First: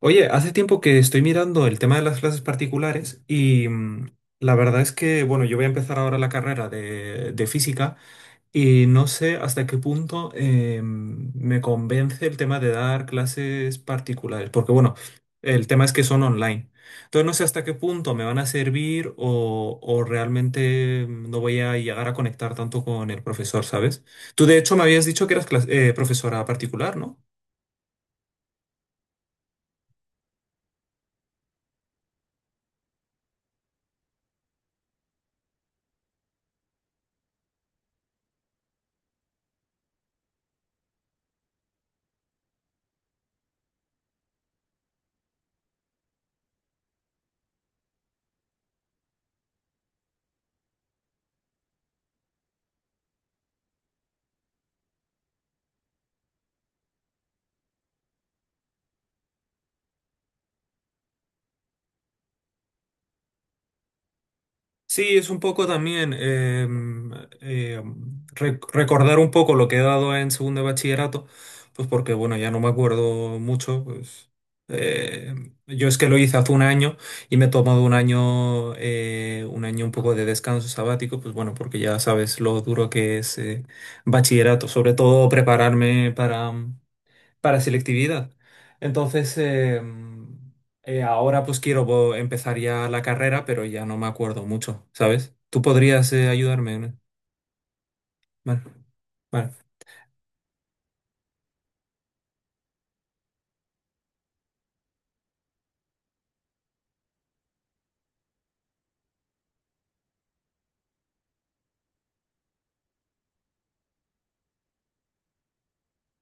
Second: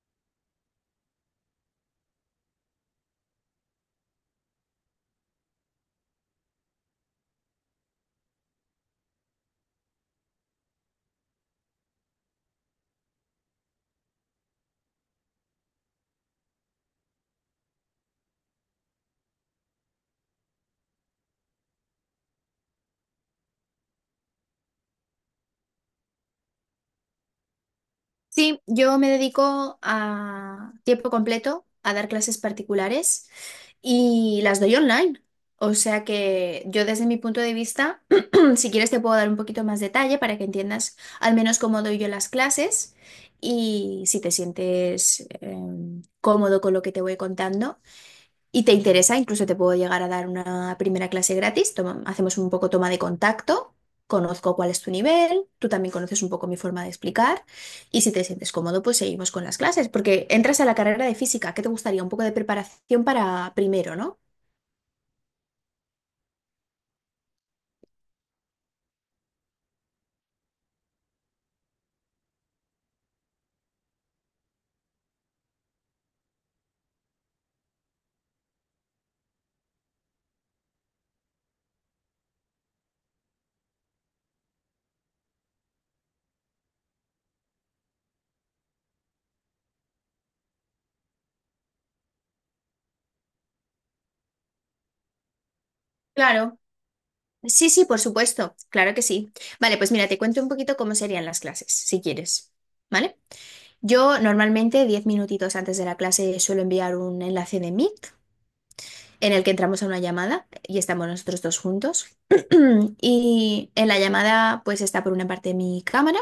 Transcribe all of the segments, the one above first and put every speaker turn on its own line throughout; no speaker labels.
Oye, hace tiempo que estoy mirando el tema de las clases particulares y la verdad es que, bueno, yo voy a empezar ahora la carrera de física y no sé hasta qué punto me convence el tema de dar clases particulares, porque, bueno, el tema es que son online. Entonces no sé hasta qué punto me van a servir o realmente no voy a llegar a conectar tanto con el profesor, ¿sabes? Tú, de hecho, me habías dicho que eras profesora particular, ¿no?
Sí, yo me dedico a tiempo completo a dar clases particulares y las doy online. O sea que yo desde mi punto de vista, si quieres te puedo dar un poquito más detalle para que entiendas al menos cómo doy yo las clases y si te sientes cómodo con lo que te voy contando y te interesa, incluso te puedo llegar a dar una primera clase gratis. Hacemos un poco toma de contacto, conozco cuál es tu nivel, tú también conoces un poco mi forma de explicar y si te sientes cómodo, pues seguimos con las clases, porque entras a la carrera de física, ¿qué te gustaría? Un poco de preparación para primero, ¿no?
Sí, es un poco también recordar un poco lo que he dado en segundo de bachillerato, pues porque bueno, ya no me acuerdo mucho, pues eh, yo es que lo hice hace un año y me he tomado un año, un año un poco de descanso sabático, pues bueno, porque ya sabes lo duro que es bachillerato, sobre todo prepararme para selectividad. Entonces, eh, Ahora pues quiero empezar ya la carrera, pero ya no me acuerdo mucho, ¿sabes? ¿Tú podrías
Claro.
ayudarme? ¿No?
Sí, sí, por supuesto,
Vale,
claro que sí.
vale.
Vale, pues mira, te cuento un poquito cómo serían las clases, si quieres, ¿vale? Yo normalmente 10 minutitos antes de la clase suelo enviar un enlace de Meet en el que entramos a una llamada y estamos nosotros dos juntos. Y en la llamada pues está por una parte mi cámara,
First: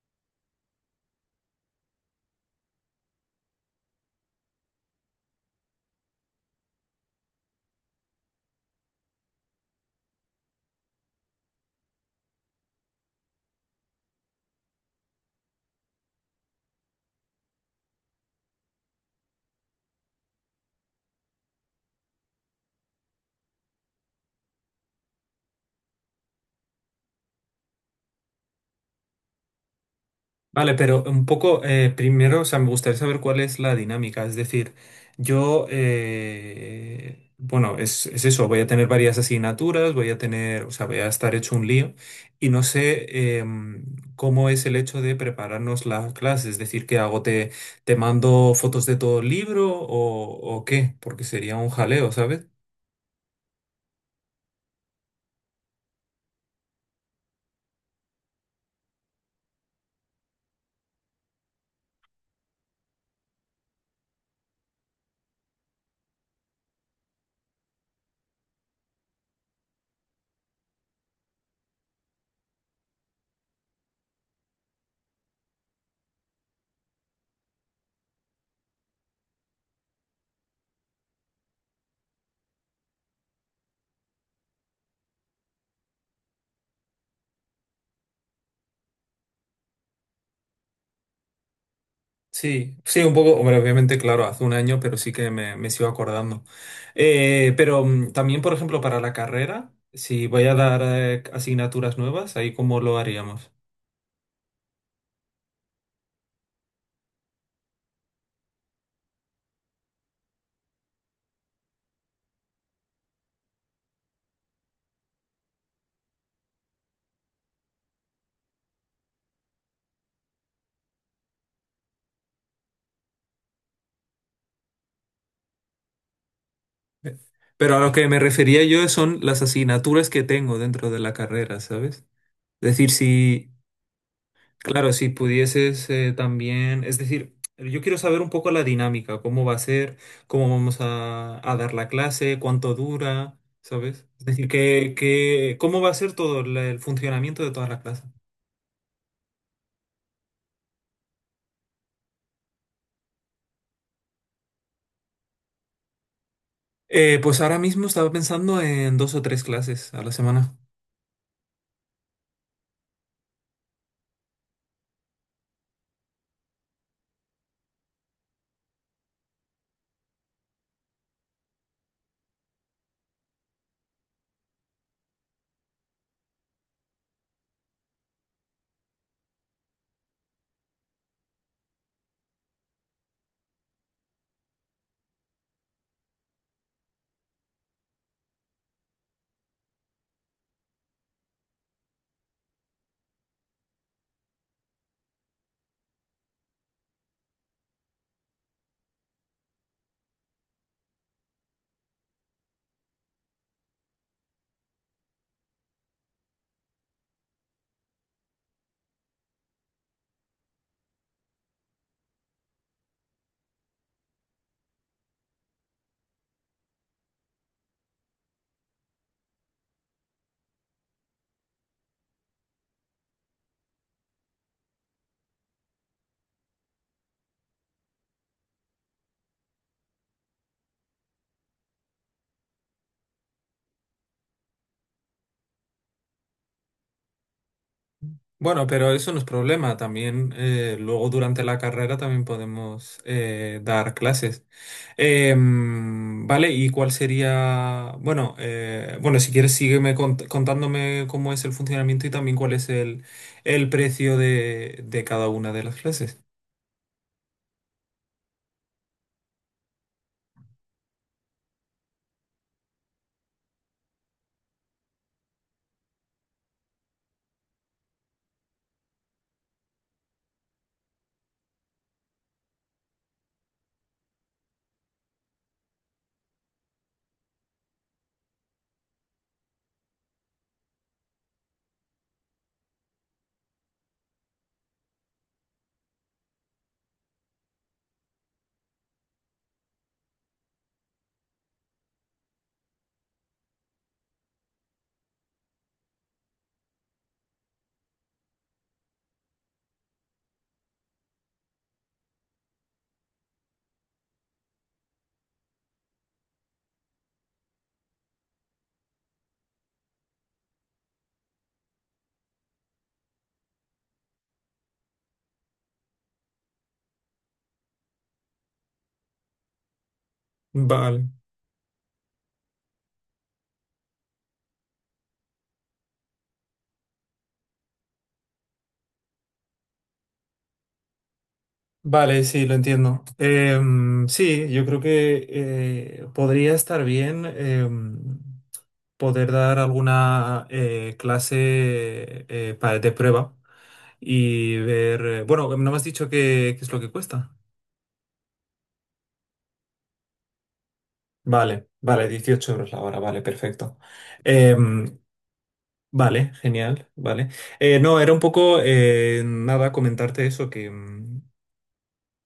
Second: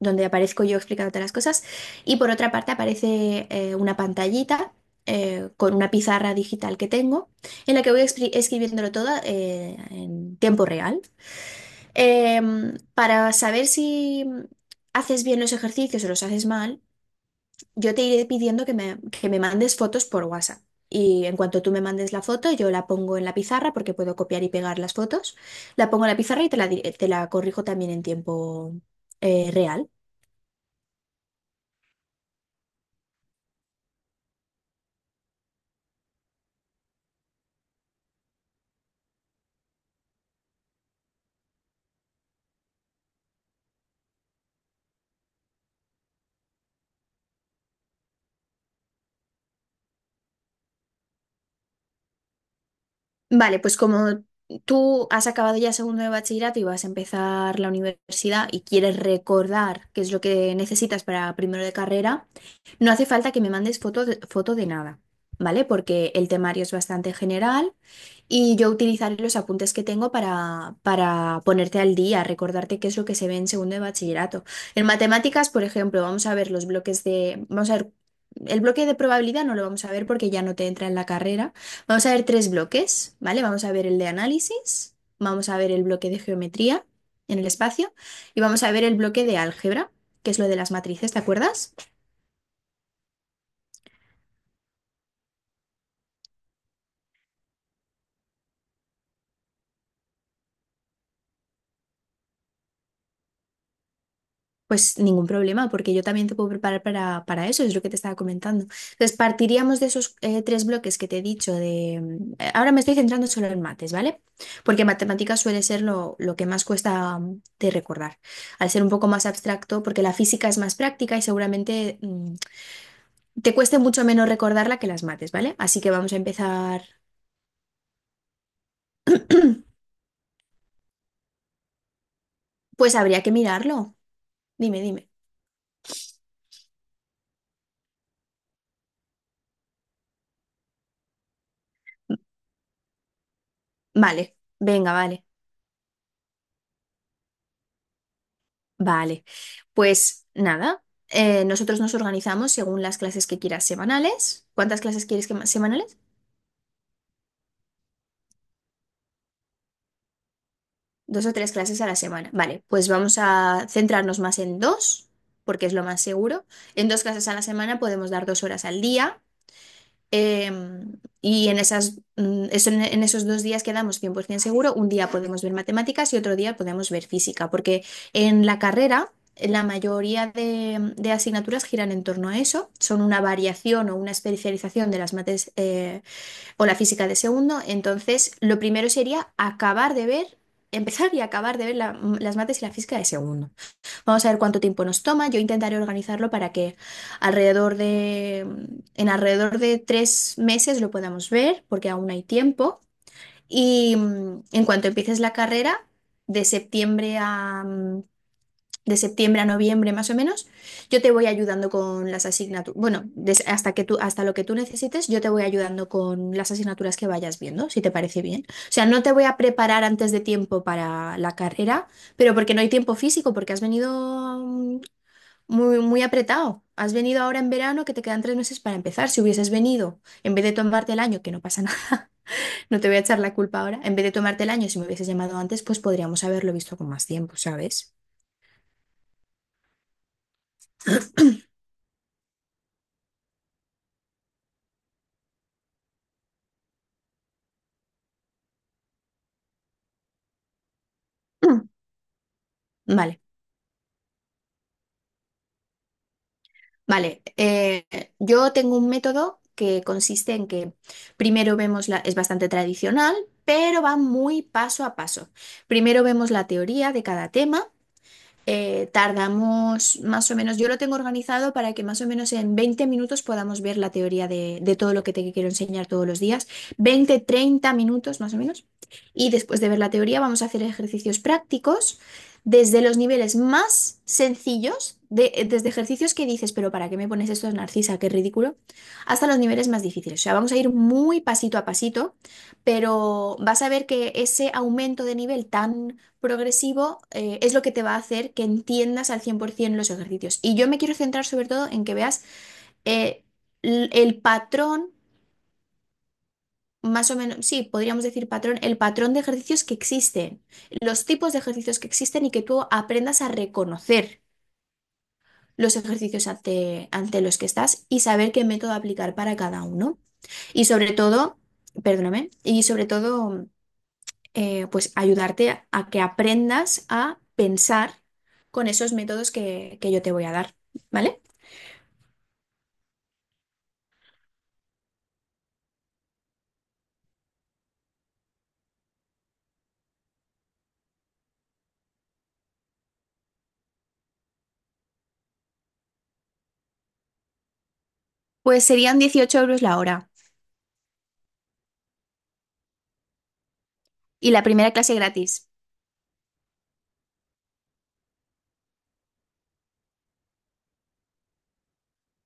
donde aparezco yo explicándote las cosas, y por otra parte aparece una pantallita con una pizarra digital que tengo, en la que voy escribiéndolo todo en tiempo real. Para saber si haces bien los ejercicios o los haces mal, yo te iré pidiendo que me mandes fotos por WhatsApp. Y en cuanto tú me mandes la foto, yo la pongo en la pizarra porque puedo copiar y pegar las fotos. La pongo en la pizarra y te la corrijo también en tiempo real.
Vale, pero un poco primero, o sea, me gustaría saber cuál es la dinámica. Es decir, yo, bueno, es eso, voy a tener varias asignaturas, voy a tener, o sea, voy a estar hecho un lío y no sé cómo es el hecho de prepararnos la clase. Es decir, ¿qué hago? Te mando fotos de todo el libro o qué? Porque sería un jaleo, ¿sabes?
Vale, pues como tú has acabado ya segundo de bachillerato y vas a empezar la universidad y quieres recordar qué es lo que necesitas para primero de carrera, no hace falta que me mandes foto de nada, ¿vale? Porque el temario es bastante general. Y yo utilizaré los apuntes que tengo para ponerte al día, recordarte qué es lo que se ve en segundo de bachillerato. En matemáticas, por ejemplo, vamos a ver los bloques de... Vamos a ver, el bloque de probabilidad no lo vamos a ver porque ya no te entra en la carrera. Vamos a ver tres bloques, ¿vale? Vamos a ver el de análisis, vamos a ver el bloque de geometría en el espacio y vamos a ver el bloque de álgebra, que es lo de las matrices, ¿te acuerdas?
Sí, sí, un poco, hombre, obviamente, claro, hace un año, pero sí que me sigo acordando. Pero también, por ejemplo, para la carrera, si voy a dar asignaturas nuevas, ahí cómo lo haríamos.
Pues ningún problema, porque yo también te puedo preparar para eso, es lo que te estaba comentando. Entonces, partiríamos de esos tres bloques que te he dicho de... ahora me estoy centrando solo en mates, ¿vale? Porque matemáticas suele ser lo que más cuesta de recordar, al ser un poco más abstracto, porque la física es más práctica y seguramente te cueste mucho menos recordarla que las mates, ¿vale? Así que vamos a empezar...
Eh, Pero a lo que me refería yo son las asignaturas que tengo dentro de la carrera, ¿sabes? Es decir,
Pues habría que
si,
mirarlo. Dime,
claro, si
dime.
pudieses también, es decir, yo quiero saber un poco la dinámica, cómo va a ser, cómo vamos a dar la clase, cuánto dura, ¿sabes? Es
Vale,
decir,
venga, vale.
cómo va a ser todo el funcionamiento de todas las clases.
Vale, pues nada, nosotros nos organizamos según las clases que quieras semanales. ¿Cuántas clases quieres que semanales?
Pues ahora mismo estaba pensando en dos o tres clases a la semana.
Dos o tres clases a la semana. Vale, pues vamos a centrarnos más en dos, porque es lo más seguro. En dos clases a la semana podemos dar dos horas al día. Em, y en en esos dos días quedamos 100% seguro. Un día podemos ver matemáticas y otro día podemos ver física, porque en la carrera la mayoría de asignaturas giran en torno a eso. Son una variación o una especialización de las mates o la física de segundo. Entonces, lo primero sería acabar de ver, empezar y acabar de ver las mates y la física de segundo. Vamos a ver cuánto tiempo nos toma. Yo intentaré organizarlo para que alrededor de, en alrededor de tres meses lo podamos ver, porque aún hay tiempo. Y en cuanto empieces la carrera, de septiembre a, mm, de septiembre a noviembre más o menos, yo te voy ayudando con las asignaturas. Bueno, hasta que tú, hasta lo que tú necesites, yo te voy ayudando con las asignaturas que vayas viendo, si te parece bien. O sea, no te voy a preparar antes de tiempo para la carrera. Pero porque no hay tiempo físico, porque has venido muy, muy apretado. Has venido ahora en verano que te quedan tres meses para empezar. Si hubieses venido, en vez de tomarte el año, que no pasa nada, no te voy a echar la culpa ahora, en vez de tomarte el año, si me hubieses llamado antes, pues podríamos haberlo visto con más tiempo, ¿sabes?
Bueno, pero eso no es problema. También luego durante la carrera también podemos dar clases. Vale, ¿y cuál sería? Bueno, bueno, si quieres sígueme contándome cómo es el funcionamiento y también cuál es
Mm. Vale,
el precio de cada una de las clases.
vale. Yo tengo un método que consiste en que primero vemos la, es bastante tradicional, pero va muy paso a paso. Primero vemos la teoría de cada tema. Tardamos más o menos, yo lo tengo organizado para que más o menos en 20 minutos podamos ver la teoría de todo lo que te quiero enseñar todos los días. 20, 30 minutos más o menos. Y después de ver la teoría vamos a hacer ejercicios prácticos desde los niveles más sencillos, desde ejercicios que dices, pero ¿para qué me pones esto, Narcisa? Qué ridículo, hasta los niveles más difíciles. O sea, vamos a ir muy pasito a pasito, pero vas a ver que ese aumento de nivel tan progresivo es lo que te va a hacer que entiendas al 100% los ejercicios. Y yo me quiero centrar sobre todo en que veas eh, el patrón, más o menos, sí, podríamos decir patrón, el patrón de ejercicios que existen, los tipos de ejercicios que existen y que tú aprendas a reconocer los ejercicios ante los que estás y saber qué método aplicar para cada uno. Y sobre
Vale.
todo, perdóname, y sobre todo pues ayudarte a que aprendas a pensar con esos métodos que yo te voy a dar, ¿vale?
Vale, sí, lo entiendo. Sí, yo creo que podría estar bien poder dar alguna clase de prueba y ver... bueno, no me has dicho qué es lo que cuesta.
Pues serían 18 euros la hora
Vale, vale, 18 € la hora, vale, perfecto.
y la primera clase
Em,
gratis.
vale, genial, vale. No, era un poco, nada, comentarte eso, que, mm,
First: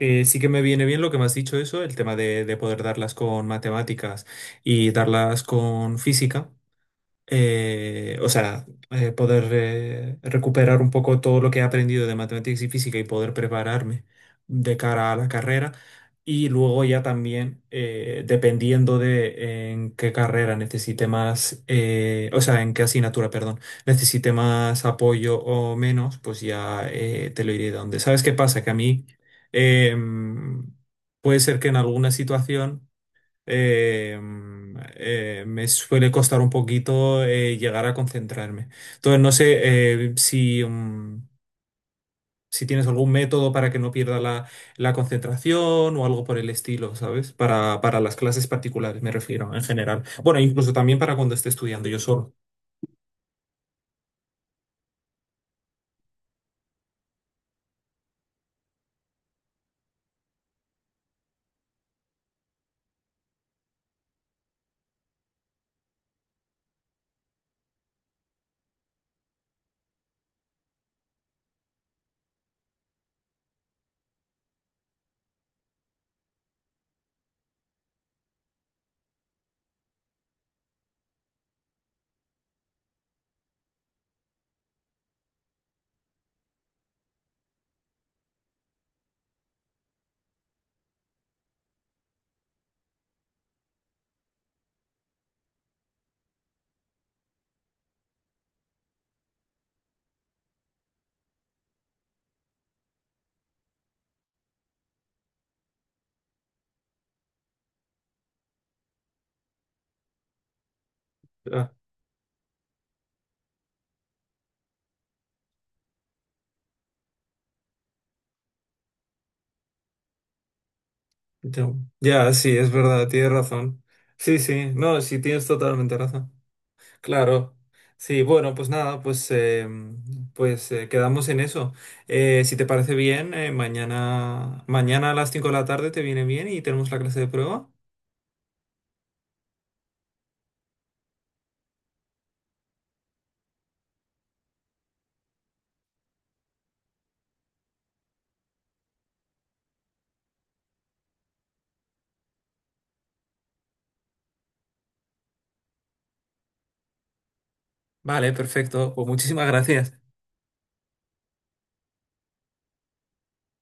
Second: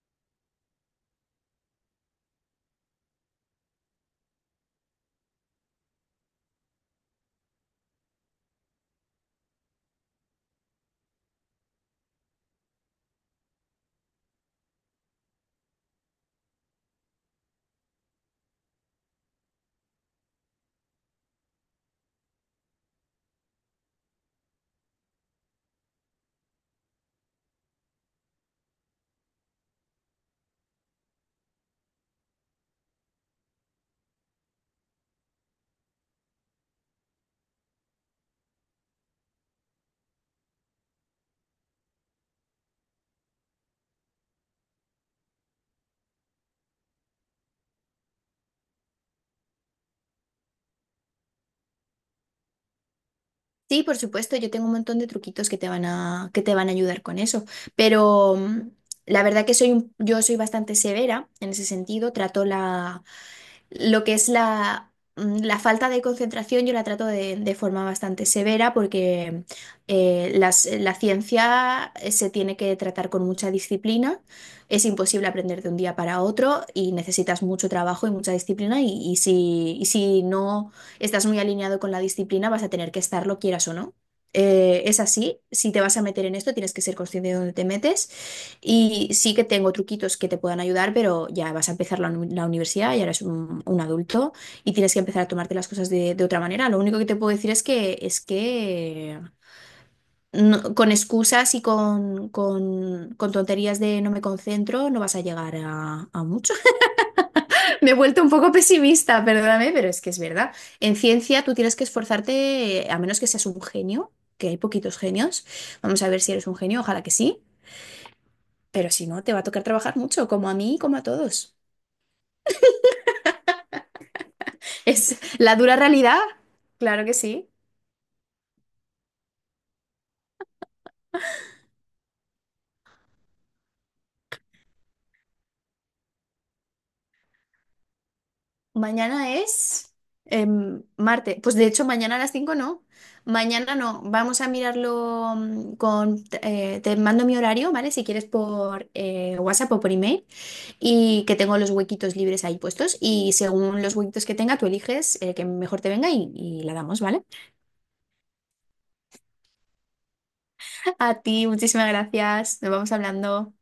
Eh, sí que me viene bien lo que me has dicho eso, el tema de poder darlas con matemáticas y darlas con física, o sea, poder recuperar un poco todo lo que he aprendido de matemáticas y física y poder prepararme de cara a la carrera. Y luego ya también, dependiendo de en qué carrera necesite más, o sea, en qué asignatura, perdón, necesite más apoyo o menos, pues ya te lo iré dando. ¿Sabes qué pasa? Que a mí em, puede ser que en alguna situación eh, me suele costar un poquito llegar a concentrarme. Entonces, no sé eh, si, mm, si tienes algún método para que no pierda la concentración o algo por el estilo, ¿sabes? Para las clases particulares, me refiero, en general. Bueno, incluso también para cuando esté estudiando yo solo.
Sí, por supuesto, yo tengo un montón de truquitos que te van que te van a ayudar con eso, pero la verdad que soy yo soy bastante severa en ese sentido, trato lo que es la falta de concentración yo la trato de forma bastante severa porque la ciencia se tiene que tratar con mucha disciplina. Es imposible aprender de un día para otro y necesitas mucho trabajo y mucha disciplina y si no estás muy alineado con la disciplina vas a tener que estarlo, quieras o no. Es así, si te vas a meter en esto tienes que ser consciente de dónde te metes. Y sí que tengo truquitos que te puedan ayudar, pero ya vas a empezar la universidad, ya eres un adulto y tienes que empezar a tomarte las cosas de otra manera. Lo único que te puedo decir es es que con excusas y con tonterías de no me concentro no vas a llegar a mucho. Me he vuelto un poco pesimista, perdóname, pero es que es verdad. En ciencia tú
Ah,
tienes que esforzarte, a menos que seas un genio, que hay poquitos genios. Vamos a ver si eres un genio, ojalá que sí. Pero si no, te va a tocar trabajar mucho, como a mí y como a todos.
ya, ya, sí, es verdad, tienes razón. Sí, sí, no,
Es
sí, tienes
la dura
totalmente
realidad.
razón.
Claro que sí.
Claro. Sí, bueno, pues nada, quedamos en eso. Si te parece bien, mañana a las 5 de la tarde te viene bien y tenemos la clase de prueba.
Mañana es Marte. Pues de hecho, mañana a las 5 no. Mañana no. Vamos a mirarlo con... te mando mi horario, ¿vale? Si quieres por WhatsApp o por email. Y que tengo los huequitos libres ahí puestos. Y según los huequitos que tenga, tú eliges el que mejor te venga y la damos, ¿vale?
Vale, perfecto. Pues muchísimas gracias.
A ti, muchísimas gracias. Nos vamos hablando.